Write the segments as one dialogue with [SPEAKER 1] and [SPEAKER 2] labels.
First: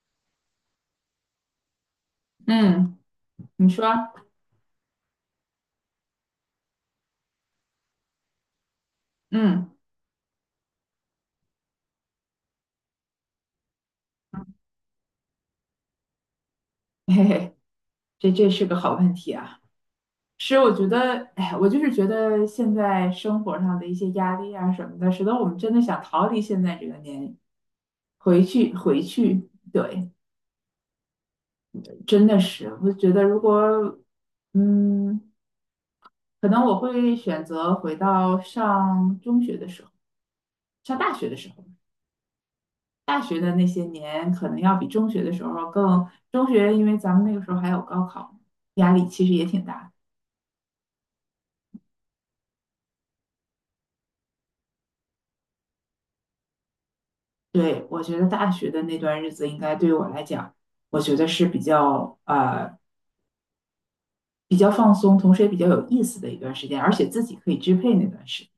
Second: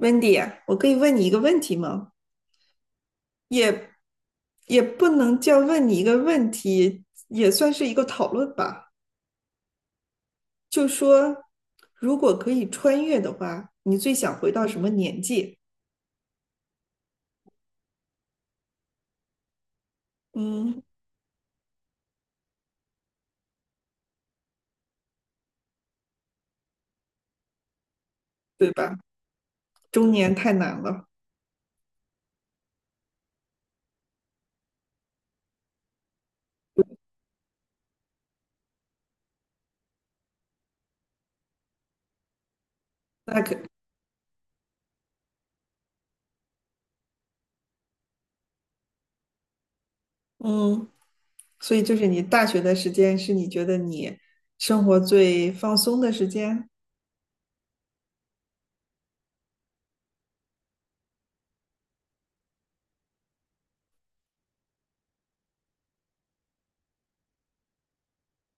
[SPEAKER 1] Wendy，我可以问你一个问题吗？
[SPEAKER 2] 嗯。你说，
[SPEAKER 1] 也也不能叫问你一个问题，也算是一个讨论吧。
[SPEAKER 2] 嗯，
[SPEAKER 1] 就说如果可以穿越的话，你最想回到什么年纪？
[SPEAKER 2] 嘿嘿，这是个好问题啊。是，我
[SPEAKER 1] 嗯，
[SPEAKER 2] 觉得，哎，我就是觉得现在生活上的一些压力啊什么的，使得我们真的想逃离现在这个年，回
[SPEAKER 1] 对
[SPEAKER 2] 去，
[SPEAKER 1] 吧？
[SPEAKER 2] 回去，对，
[SPEAKER 1] 中年太难了。
[SPEAKER 2] 真的是。我觉得如果，嗯，可能我会选择回到上中学的时候，上大学的时候，大
[SPEAKER 1] 那
[SPEAKER 2] 学的
[SPEAKER 1] 可，
[SPEAKER 2] 那些年，可能要比中学的时候更，中学因为咱们那个时候还有高考，压力其实也挺大的。
[SPEAKER 1] 嗯，所以就是你大学的时间是你觉得你生活最放松的时间？
[SPEAKER 2] 对，我觉得大学的那段日子应该对我来讲，我觉得是比较比较放松，同时也比较有意思的一段时间，而且自己可以支配那段时间。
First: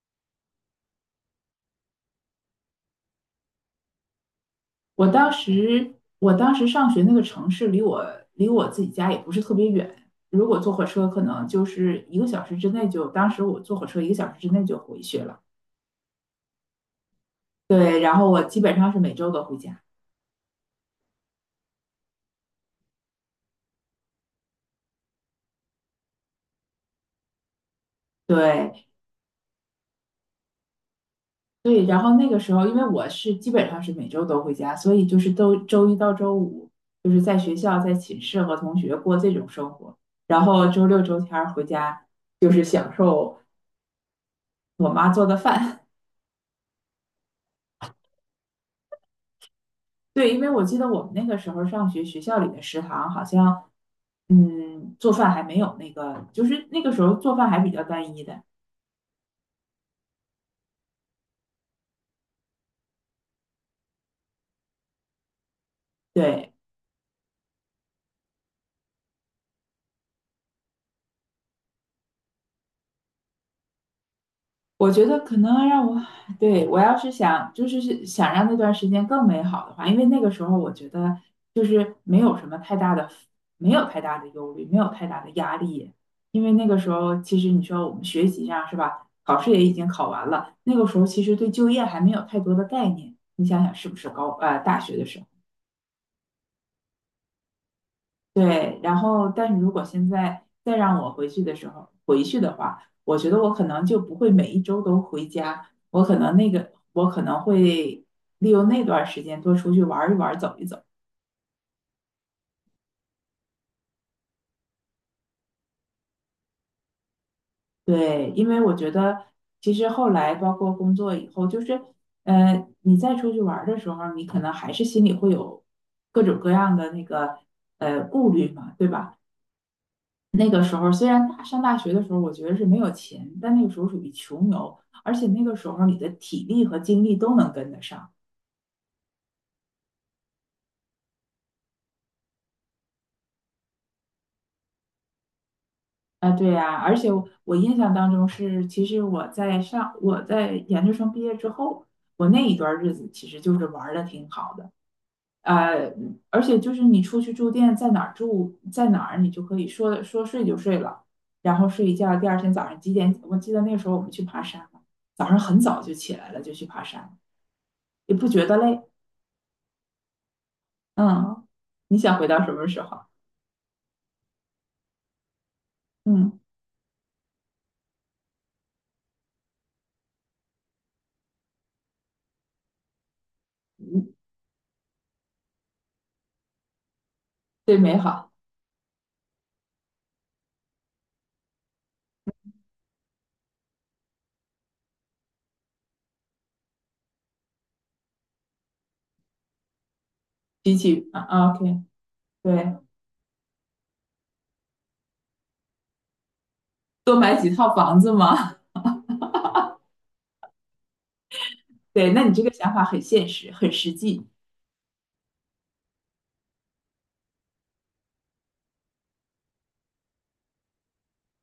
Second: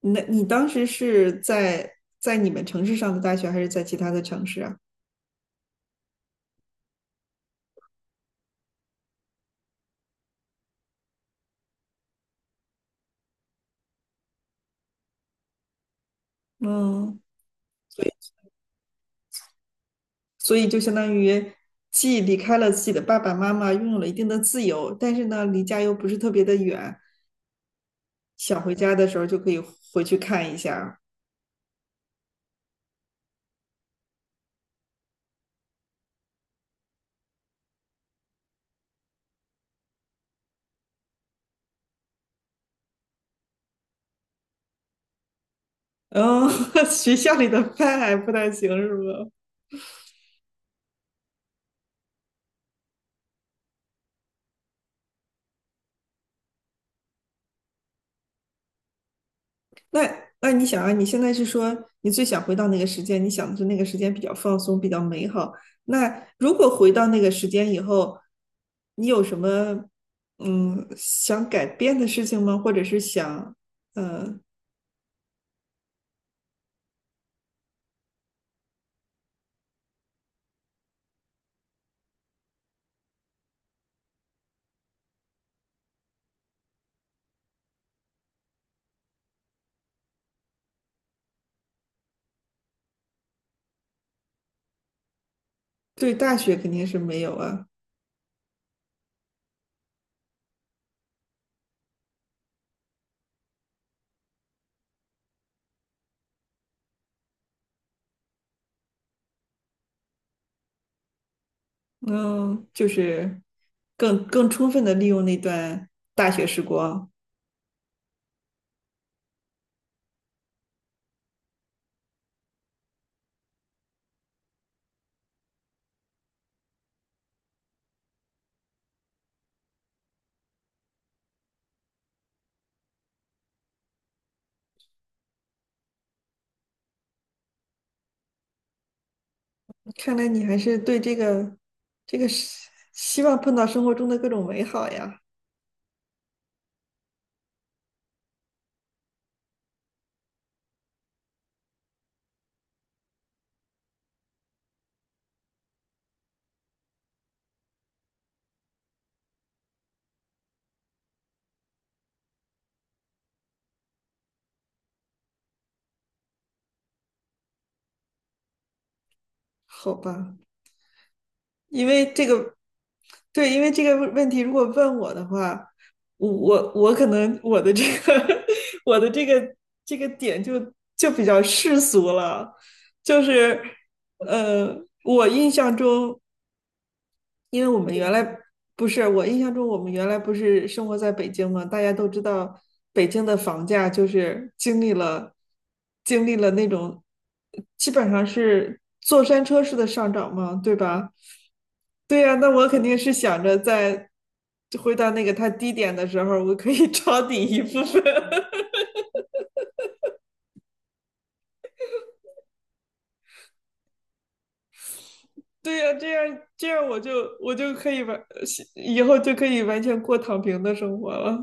[SPEAKER 1] 那你当时是在你们城市上的大学，还是在其他的城市啊？
[SPEAKER 2] 我当时上学那个城市离我，自己家也不是特别远，如果坐火车可能就是一个小时之内就，当时我坐火车一个小时之内就回去了。
[SPEAKER 1] 嗯。
[SPEAKER 2] 对，然后我基本上是每周都回家。
[SPEAKER 1] 所以就相当于既离开了自己的爸爸妈妈，拥有了一定的自由，但是呢，离家又不是特别的远，想回
[SPEAKER 2] 对，
[SPEAKER 1] 家的时候就可以回去看一下。
[SPEAKER 2] 对，然后那个时候，因为我是基本上是每周都回家，所以就是都周一到周五就是在学校、在寝室和同学过这种生活，然后周六周天儿回家就是享受我妈做的饭。
[SPEAKER 1] 嗯，学校里的饭还不太行，是吧？
[SPEAKER 2] 对，因为我记得我们那个时候上学，学校里的食堂好像，嗯，做饭还没有那个，就是那个时候做饭还比较单一的。
[SPEAKER 1] 那你想啊，你现在是说你最想回到那个时间，你想的是那个时间比较放松，比较美好。那
[SPEAKER 2] 对，
[SPEAKER 1] 如果回到那个时间以后，你有什么想改变的事情吗？或者是想。呃，
[SPEAKER 2] 我觉得可能让我，对，我要是想，就是是想让那段时间更美好的话，因为那个时候我觉得就是没有什么太大的，没有太大的忧虑，没有太大的压力，因为那个时候其实你说我们学习上是吧，考试也已经考完了，那个时候其实对就业还没有太多的概念，你想想是不是高，大学的时候。
[SPEAKER 1] 对大学肯定是没有啊。
[SPEAKER 2] 对，然后但是如果现在再让我回去的时候回去的话，我觉得我可能就不会每一周都回家，我可能那个我可能会利用那段时间多出去玩一玩走一走。
[SPEAKER 1] 嗯，就是更充分的利用那段大学时光。
[SPEAKER 2] 对，因为我觉得其实后来包括工作以后，就是你再出去玩儿的时候，你可能还是心里会有各种各样的那个顾虑嘛，对吧？那个时候虽然大上大学的时候，我觉得是没有钱，但那个时候属于穷游，而且那个时候你的体力和精力都能跟得上。
[SPEAKER 1] 看来你还是对这个是希望碰到生活中的各种美好呀。
[SPEAKER 2] 啊，对呀，而且我印象当中是，其实我在上我在研究生毕业之后，我那一段日子其实就是玩的挺好的。呃，而且就是你出去住店，在哪儿住在哪儿，你就可以说说睡就睡了，然后睡一觉，第二天早上几点？我记得那个时候我们去爬山，早上很早就起来了，就去爬山，也不觉得累。
[SPEAKER 1] 好吧，
[SPEAKER 2] 嗯，
[SPEAKER 1] 因
[SPEAKER 2] 你
[SPEAKER 1] 为
[SPEAKER 2] 想
[SPEAKER 1] 这
[SPEAKER 2] 回到什
[SPEAKER 1] 个，
[SPEAKER 2] 么时候？
[SPEAKER 1] 对，因为这个问题，如果问我的话，我
[SPEAKER 2] 嗯，
[SPEAKER 1] 我我可能我的这个 我的这个点就比较世俗了，就是
[SPEAKER 2] 嗯
[SPEAKER 1] 呃，我印象中。因为
[SPEAKER 2] 最
[SPEAKER 1] 我们
[SPEAKER 2] 美
[SPEAKER 1] 原来
[SPEAKER 2] 好，
[SPEAKER 1] 不是，我印象中我们原来不是生活在北京嘛，大家都知道北京的房价就是经历了那种基本上是坐山车式的上涨嘛，对
[SPEAKER 2] 比
[SPEAKER 1] 吧？
[SPEAKER 2] 起啊 o k
[SPEAKER 1] 对呀，那我
[SPEAKER 2] 对，
[SPEAKER 1] 肯定是想着回到那个它低点的时候，我可以
[SPEAKER 2] 多
[SPEAKER 1] 抄
[SPEAKER 2] 买
[SPEAKER 1] 底
[SPEAKER 2] 几
[SPEAKER 1] 一
[SPEAKER 2] 套
[SPEAKER 1] 部
[SPEAKER 2] 房
[SPEAKER 1] 分。
[SPEAKER 2] 子嘛。对，那你这个想法很现实，很实际，
[SPEAKER 1] 对呀，这样我就可以完，以后就可以完全过躺平的生活了。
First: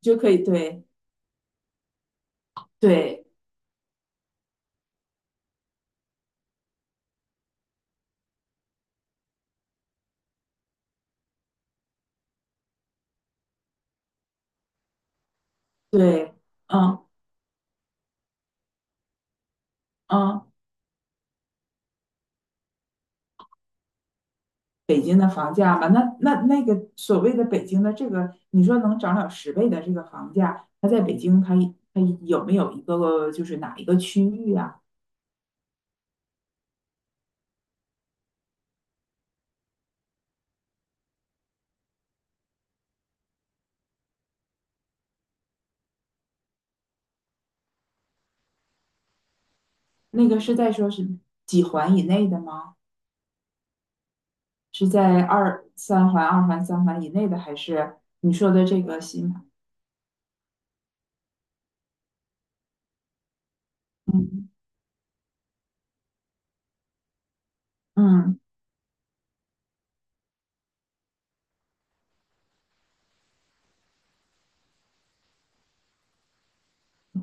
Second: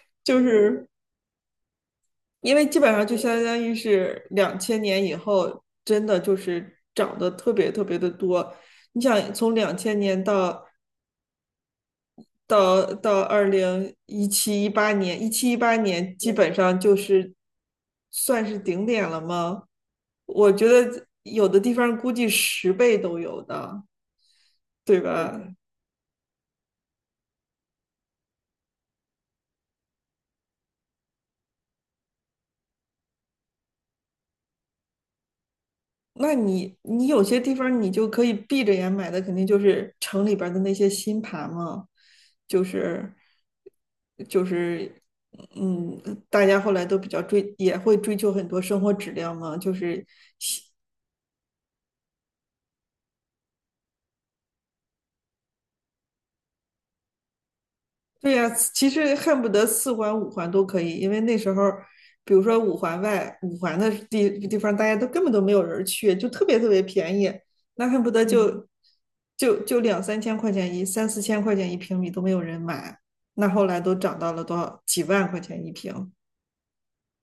[SPEAKER 2] 就可
[SPEAKER 1] 就
[SPEAKER 2] 以对
[SPEAKER 1] 是因为基本上就
[SPEAKER 2] 对
[SPEAKER 1] 相当于是两千年以后，真的就是涨得特别特别的多。你想从两千年到2017、18年，一七一八年基
[SPEAKER 2] 对。
[SPEAKER 1] 本上就
[SPEAKER 2] 嗯
[SPEAKER 1] 是算是顶点了吗？
[SPEAKER 2] 嗯，
[SPEAKER 1] 我觉得有的地方估计10倍都有的，对
[SPEAKER 2] 北京的
[SPEAKER 1] 吧？
[SPEAKER 2] 房价吧？那个所谓的北京的这个，你说能涨了十倍的这个房价，它在北京，它有没有一个就是哪一个区域啊？
[SPEAKER 1] 那你有些地方你就可以闭着眼买的，肯定就是城里边儿的那些新盘嘛，就是就是嗯，大家后来都比较追，也会追求很多生活质量嘛，
[SPEAKER 2] 那个是在说是几环以内的吗？是在二三环、二环、三环以内的，还是你
[SPEAKER 1] 对呀，
[SPEAKER 2] 说的这
[SPEAKER 1] 其
[SPEAKER 2] 个
[SPEAKER 1] 实
[SPEAKER 2] 新
[SPEAKER 1] 恨
[SPEAKER 2] 盘？
[SPEAKER 1] 不得四环五环都可以，因为那时候，比如说五环外、五环的地
[SPEAKER 2] 嗯
[SPEAKER 1] 地方，大家都根本都没有人去，就特别特别便宜，那恨不得嗯
[SPEAKER 2] 嗯，
[SPEAKER 1] 就就就两三千块钱一、三四千块钱一平米都没有人买，那后来都涨到了多少几万块钱一平，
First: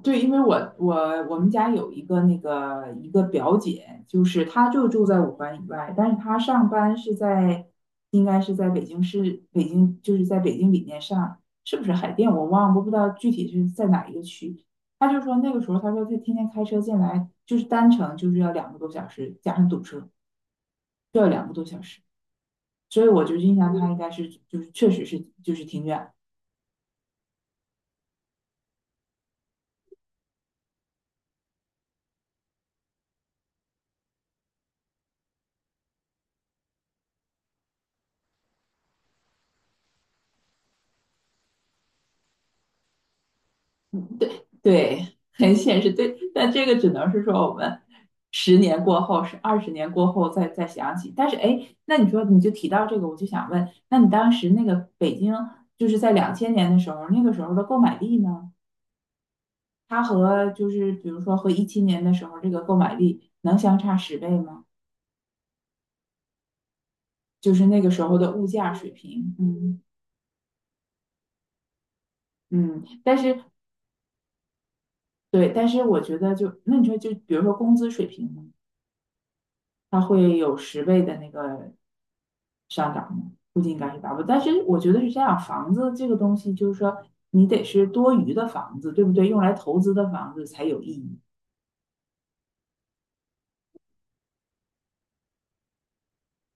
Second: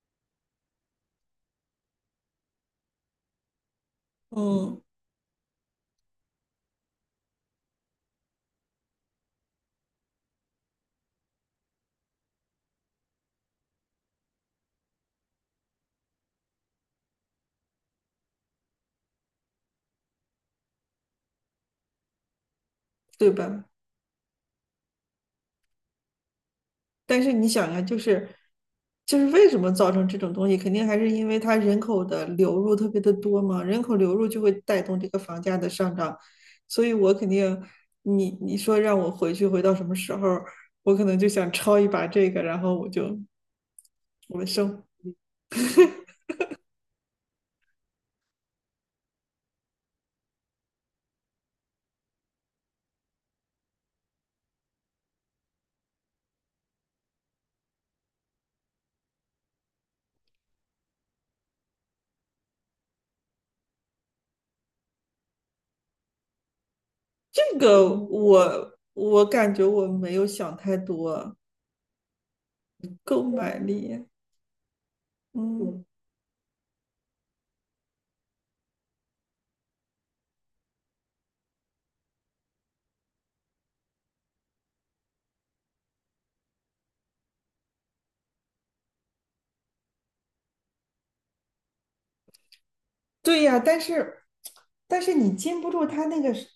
[SPEAKER 2] 对，因为我我们家有一个那个一个表姐，就是她
[SPEAKER 1] 嗯，
[SPEAKER 2] 就住在五环以外，但是她上班是在应该是在北京市，北京就是在北京里面上，是不是海淀？我忘了，我不知道具体是在哪一个区。她就说那个时候，她说她天天开车进来，就是单程就是要两个多小时，加上堵车，就要两个多小时。所以我
[SPEAKER 1] 对
[SPEAKER 2] 就印
[SPEAKER 1] 吧？
[SPEAKER 2] 象他应该是就是确实是就是挺远。
[SPEAKER 1] 但是你想呀，就是为什么造成这种东西，肯定还是因为它人口的流入特别的多嘛，人口流入就会带动这个房价的上涨，所以我肯定，你说让我回去回到什么时候，我可能就想抄一把这个，然后我就我的生
[SPEAKER 2] 对，很现实，对，但这个只能是说我们十年过后，是20年过后再想起。但是，哎，那你说你就提到这个，我就想问，那你当时那个北京，就是在2000年的时候，那个时候的购买力呢？它和就是比如说和17年的时候这个购买力能相差十倍吗？就
[SPEAKER 1] 这
[SPEAKER 2] 是那
[SPEAKER 1] 个
[SPEAKER 2] 个时候的物价
[SPEAKER 1] 我
[SPEAKER 2] 水
[SPEAKER 1] 我
[SPEAKER 2] 平，
[SPEAKER 1] 感觉
[SPEAKER 2] 嗯
[SPEAKER 1] 我没有想太多，
[SPEAKER 2] 嗯，但
[SPEAKER 1] 购
[SPEAKER 2] 是
[SPEAKER 1] 买力，
[SPEAKER 2] 对，但
[SPEAKER 1] 嗯。
[SPEAKER 2] 是我觉得就那你说就比如说工资水平呢？它会有十倍的那个促应感是达不到。但是我觉得是这样，房子这个东西就是说，你得是多余的房子，对不对？用来投资的房子才有意义。
[SPEAKER 1] 对呀，但是你禁不住他那个是，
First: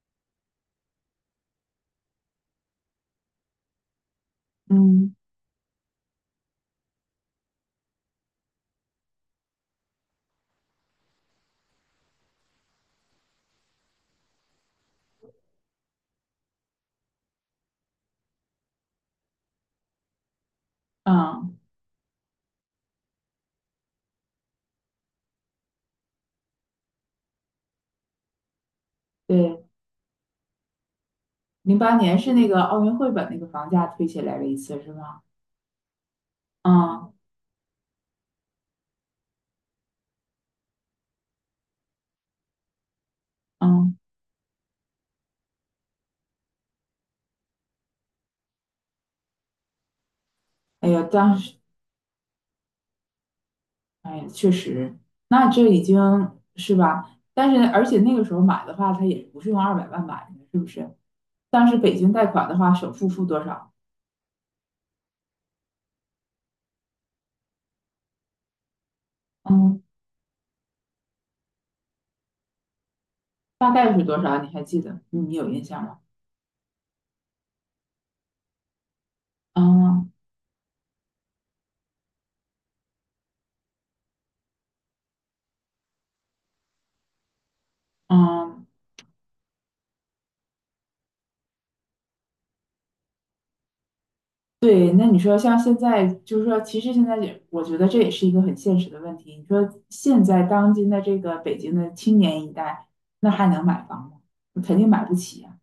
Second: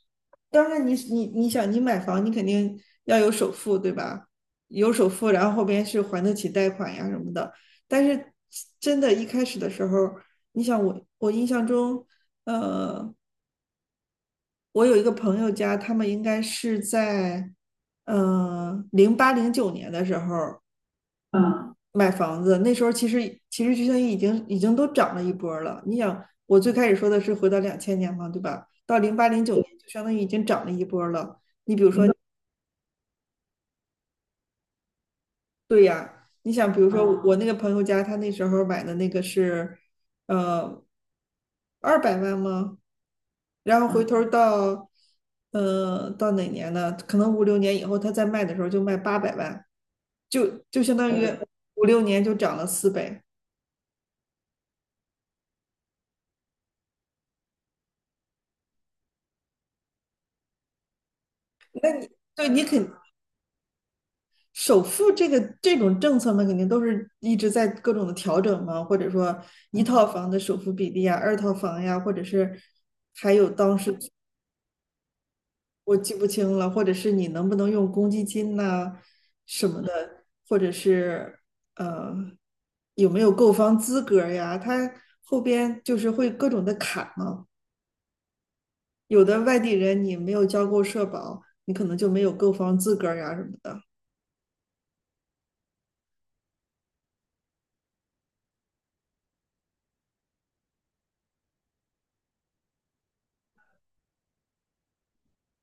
[SPEAKER 1] 当然你想你买房，你肯定要有首付，对吧？有首
[SPEAKER 2] 嗯
[SPEAKER 1] 付，然后后边是还得起贷款呀什么的。但是真的，一开始的时候，你想我印象中，呃，我有一个朋友家，他们应该是在零八零九年的时候，
[SPEAKER 2] 嗯。
[SPEAKER 1] 买房子，那时候其实就于已经都涨了一波儿了。你想，我最开始说的是回到两千年嘛，对吧？到零八零九
[SPEAKER 2] 对，
[SPEAKER 1] 年就相当于已经涨了一波儿了。你
[SPEAKER 2] 零
[SPEAKER 1] 比如
[SPEAKER 2] 八
[SPEAKER 1] 说，
[SPEAKER 2] 年是那个奥运会把那个房价推起来了一次，是吗？
[SPEAKER 1] 对呀，你想，比如说
[SPEAKER 2] 嗯
[SPEAKER 1] 啊我那个朋友家，他那时候买的那个是，呃，200万吗？然后
[SPEAKER 2] 嗯，
[SPEAKER 1] 回头儿到，到哪年呢？可能五六年以后，他再卖的时候就卖800万，就
[SPEAKER 2] 哎
[SPEAKER 1] 相
[SPEAKER 2] 呀，
[SPEAKER 1] 当于
[SPEAKER 2] 当时，
[SPEAKER 1] 五六年就涨了4倍。
[SPEAKER 2] 哎呀，确实，那这已经是吧？但是而且那个时候买的话，它也不是用200万买的，是不是？当时北京贷
[SPEAKER 1] 对。
[SPEAKER 2] 款的话，首付付多少？
[SPEAKER 1] 首付这个这种政策嘛，肯定都是一直在各种的调整嘛，或者说一
[SPEAKER 2] 嗯。
[SPEAKER 1] 套房的首付比例啊，二套房呀，或者是还有
[SPEAKER 2] 大
[SPEAKER 1] 当时
[SPEAKER 2] 概是多少？你还记得？你有印象
[SPEAKER 1] 我
[SPEAKER 2] 吗？
[SPEAKER 1] 记不清了，或者是你能不能用公积金呐、什么
[SPEAKER 2] 嗯
[SPEAKER 1] 的，或者是呃有没有购房资格呀，他后边就是会各种的卡嘛，
[SPEAKER 2] 嗯。
[SPEAKER 1] 有的外地人你没有交够社保，你可能就没有购房资格呀什么的。
[SPEAKER 2] 对，那你说像现在，就是说，其实现在也，我觉得这也是一个很现实的问题。你说现在当今的这个北京的青年一代，那还能买房吗？肯定买不起呀、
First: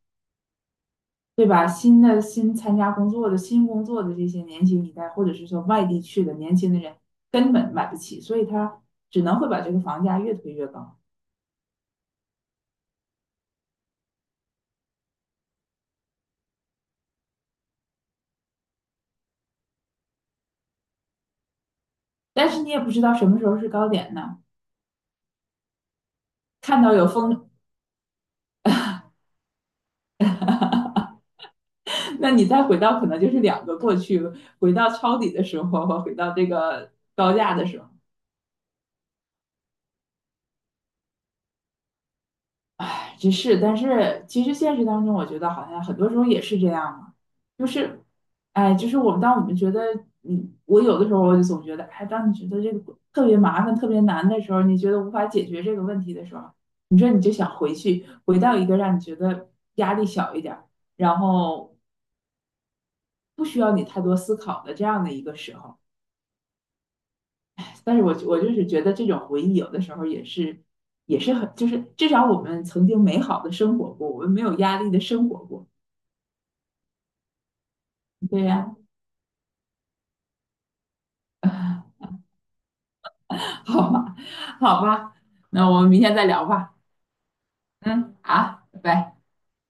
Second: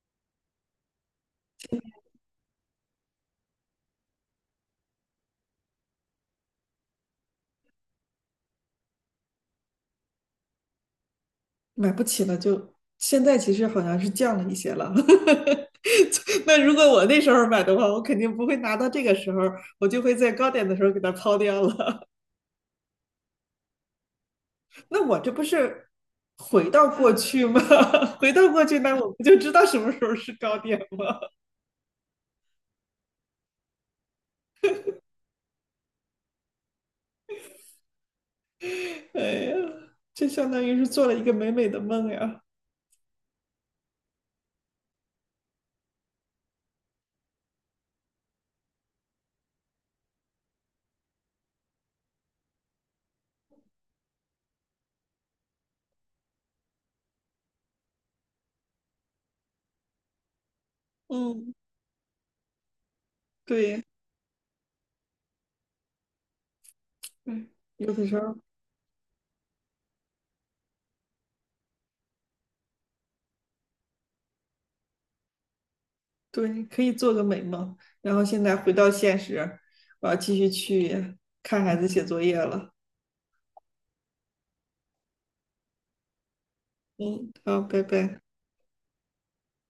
[SPEAKER 2] 对吧？新的新参加工作的新工作的这些年轻一代，或者是说外地去的年轻的人，根本买不起，所以他只能会把这个房价越推越高。
[SPEAKER 1] 买不起了就，现在其实好像是降了一些了。那如果我那时候买的话，我肯定不会拿到这个时候，我就会在高点的时候给它抛掉了。
[SPEAKER 2] 但是你也不知道什么时候是高点呢。
[SPEAKER 1] 那我这不是回
[SPEAKER 2] 看
[SPEAKER 1] 到
[SPEAKER 2] 到有
[SPEAKER 1] 过去
[SPEAKER 2] 风
[SPEAKER 1] 吗？回到过去，那我不就知道什么时候是高点吗？
[SPEAKER 2] 那你再回到可能就是两个过去，回到抄底的时候和回到这个高价的时候，
[SPEAKER 1] 哎呀，这相当于是做了一个美美的梦呀。
[SPEAKER 2] 哎，这是。但是其实现实当中，我觉得好像很多时候也是这样嘛，就是，哎，就是我们当我们觉得，我有的时候我就总觉得，哎，当你觉得这个特别麻烦、特别难的时候，你觉得无法解决这个问题的时候，你说你就想回去，回到一个让你觉得压力小一点儿，然
[SPEAKER 1] 嗯，
[SPEAKER 2] 后不需要
[SPEAKER 1] 对，
[SPEAKER 2] 你太多思考的这样的一个时候。
[SPEAKER 1] 对，有
[SPEAKER 2] 但是
[SPEAKER 1] 的
[SPEAKER 2] 我
[SPEAKER 1] 时候
[SPEAKER 2] 我就是觉得这种回忆有的时候也是很，就是至少我们曾经美好的生活过，我们没有压力的生活过。
[SPEAKER 1] 对，可以做个美梦，然后现
[SPEAKER 2] 对
[SPEAKER 1] 在回
[SPEAKER 2] 呀，
[SPEAKER 1] 到现实，我要继续去看孩子写作业了。
[SPEAKER 2] 好吧，好吧，那我们明天再聊吧。
[SPEAKER 1] 嗯，好，拜
[SPEAKER 2] 嗯，
[SPEAKER 1] 拜。
[SPEAKER 2] 好，拜拜。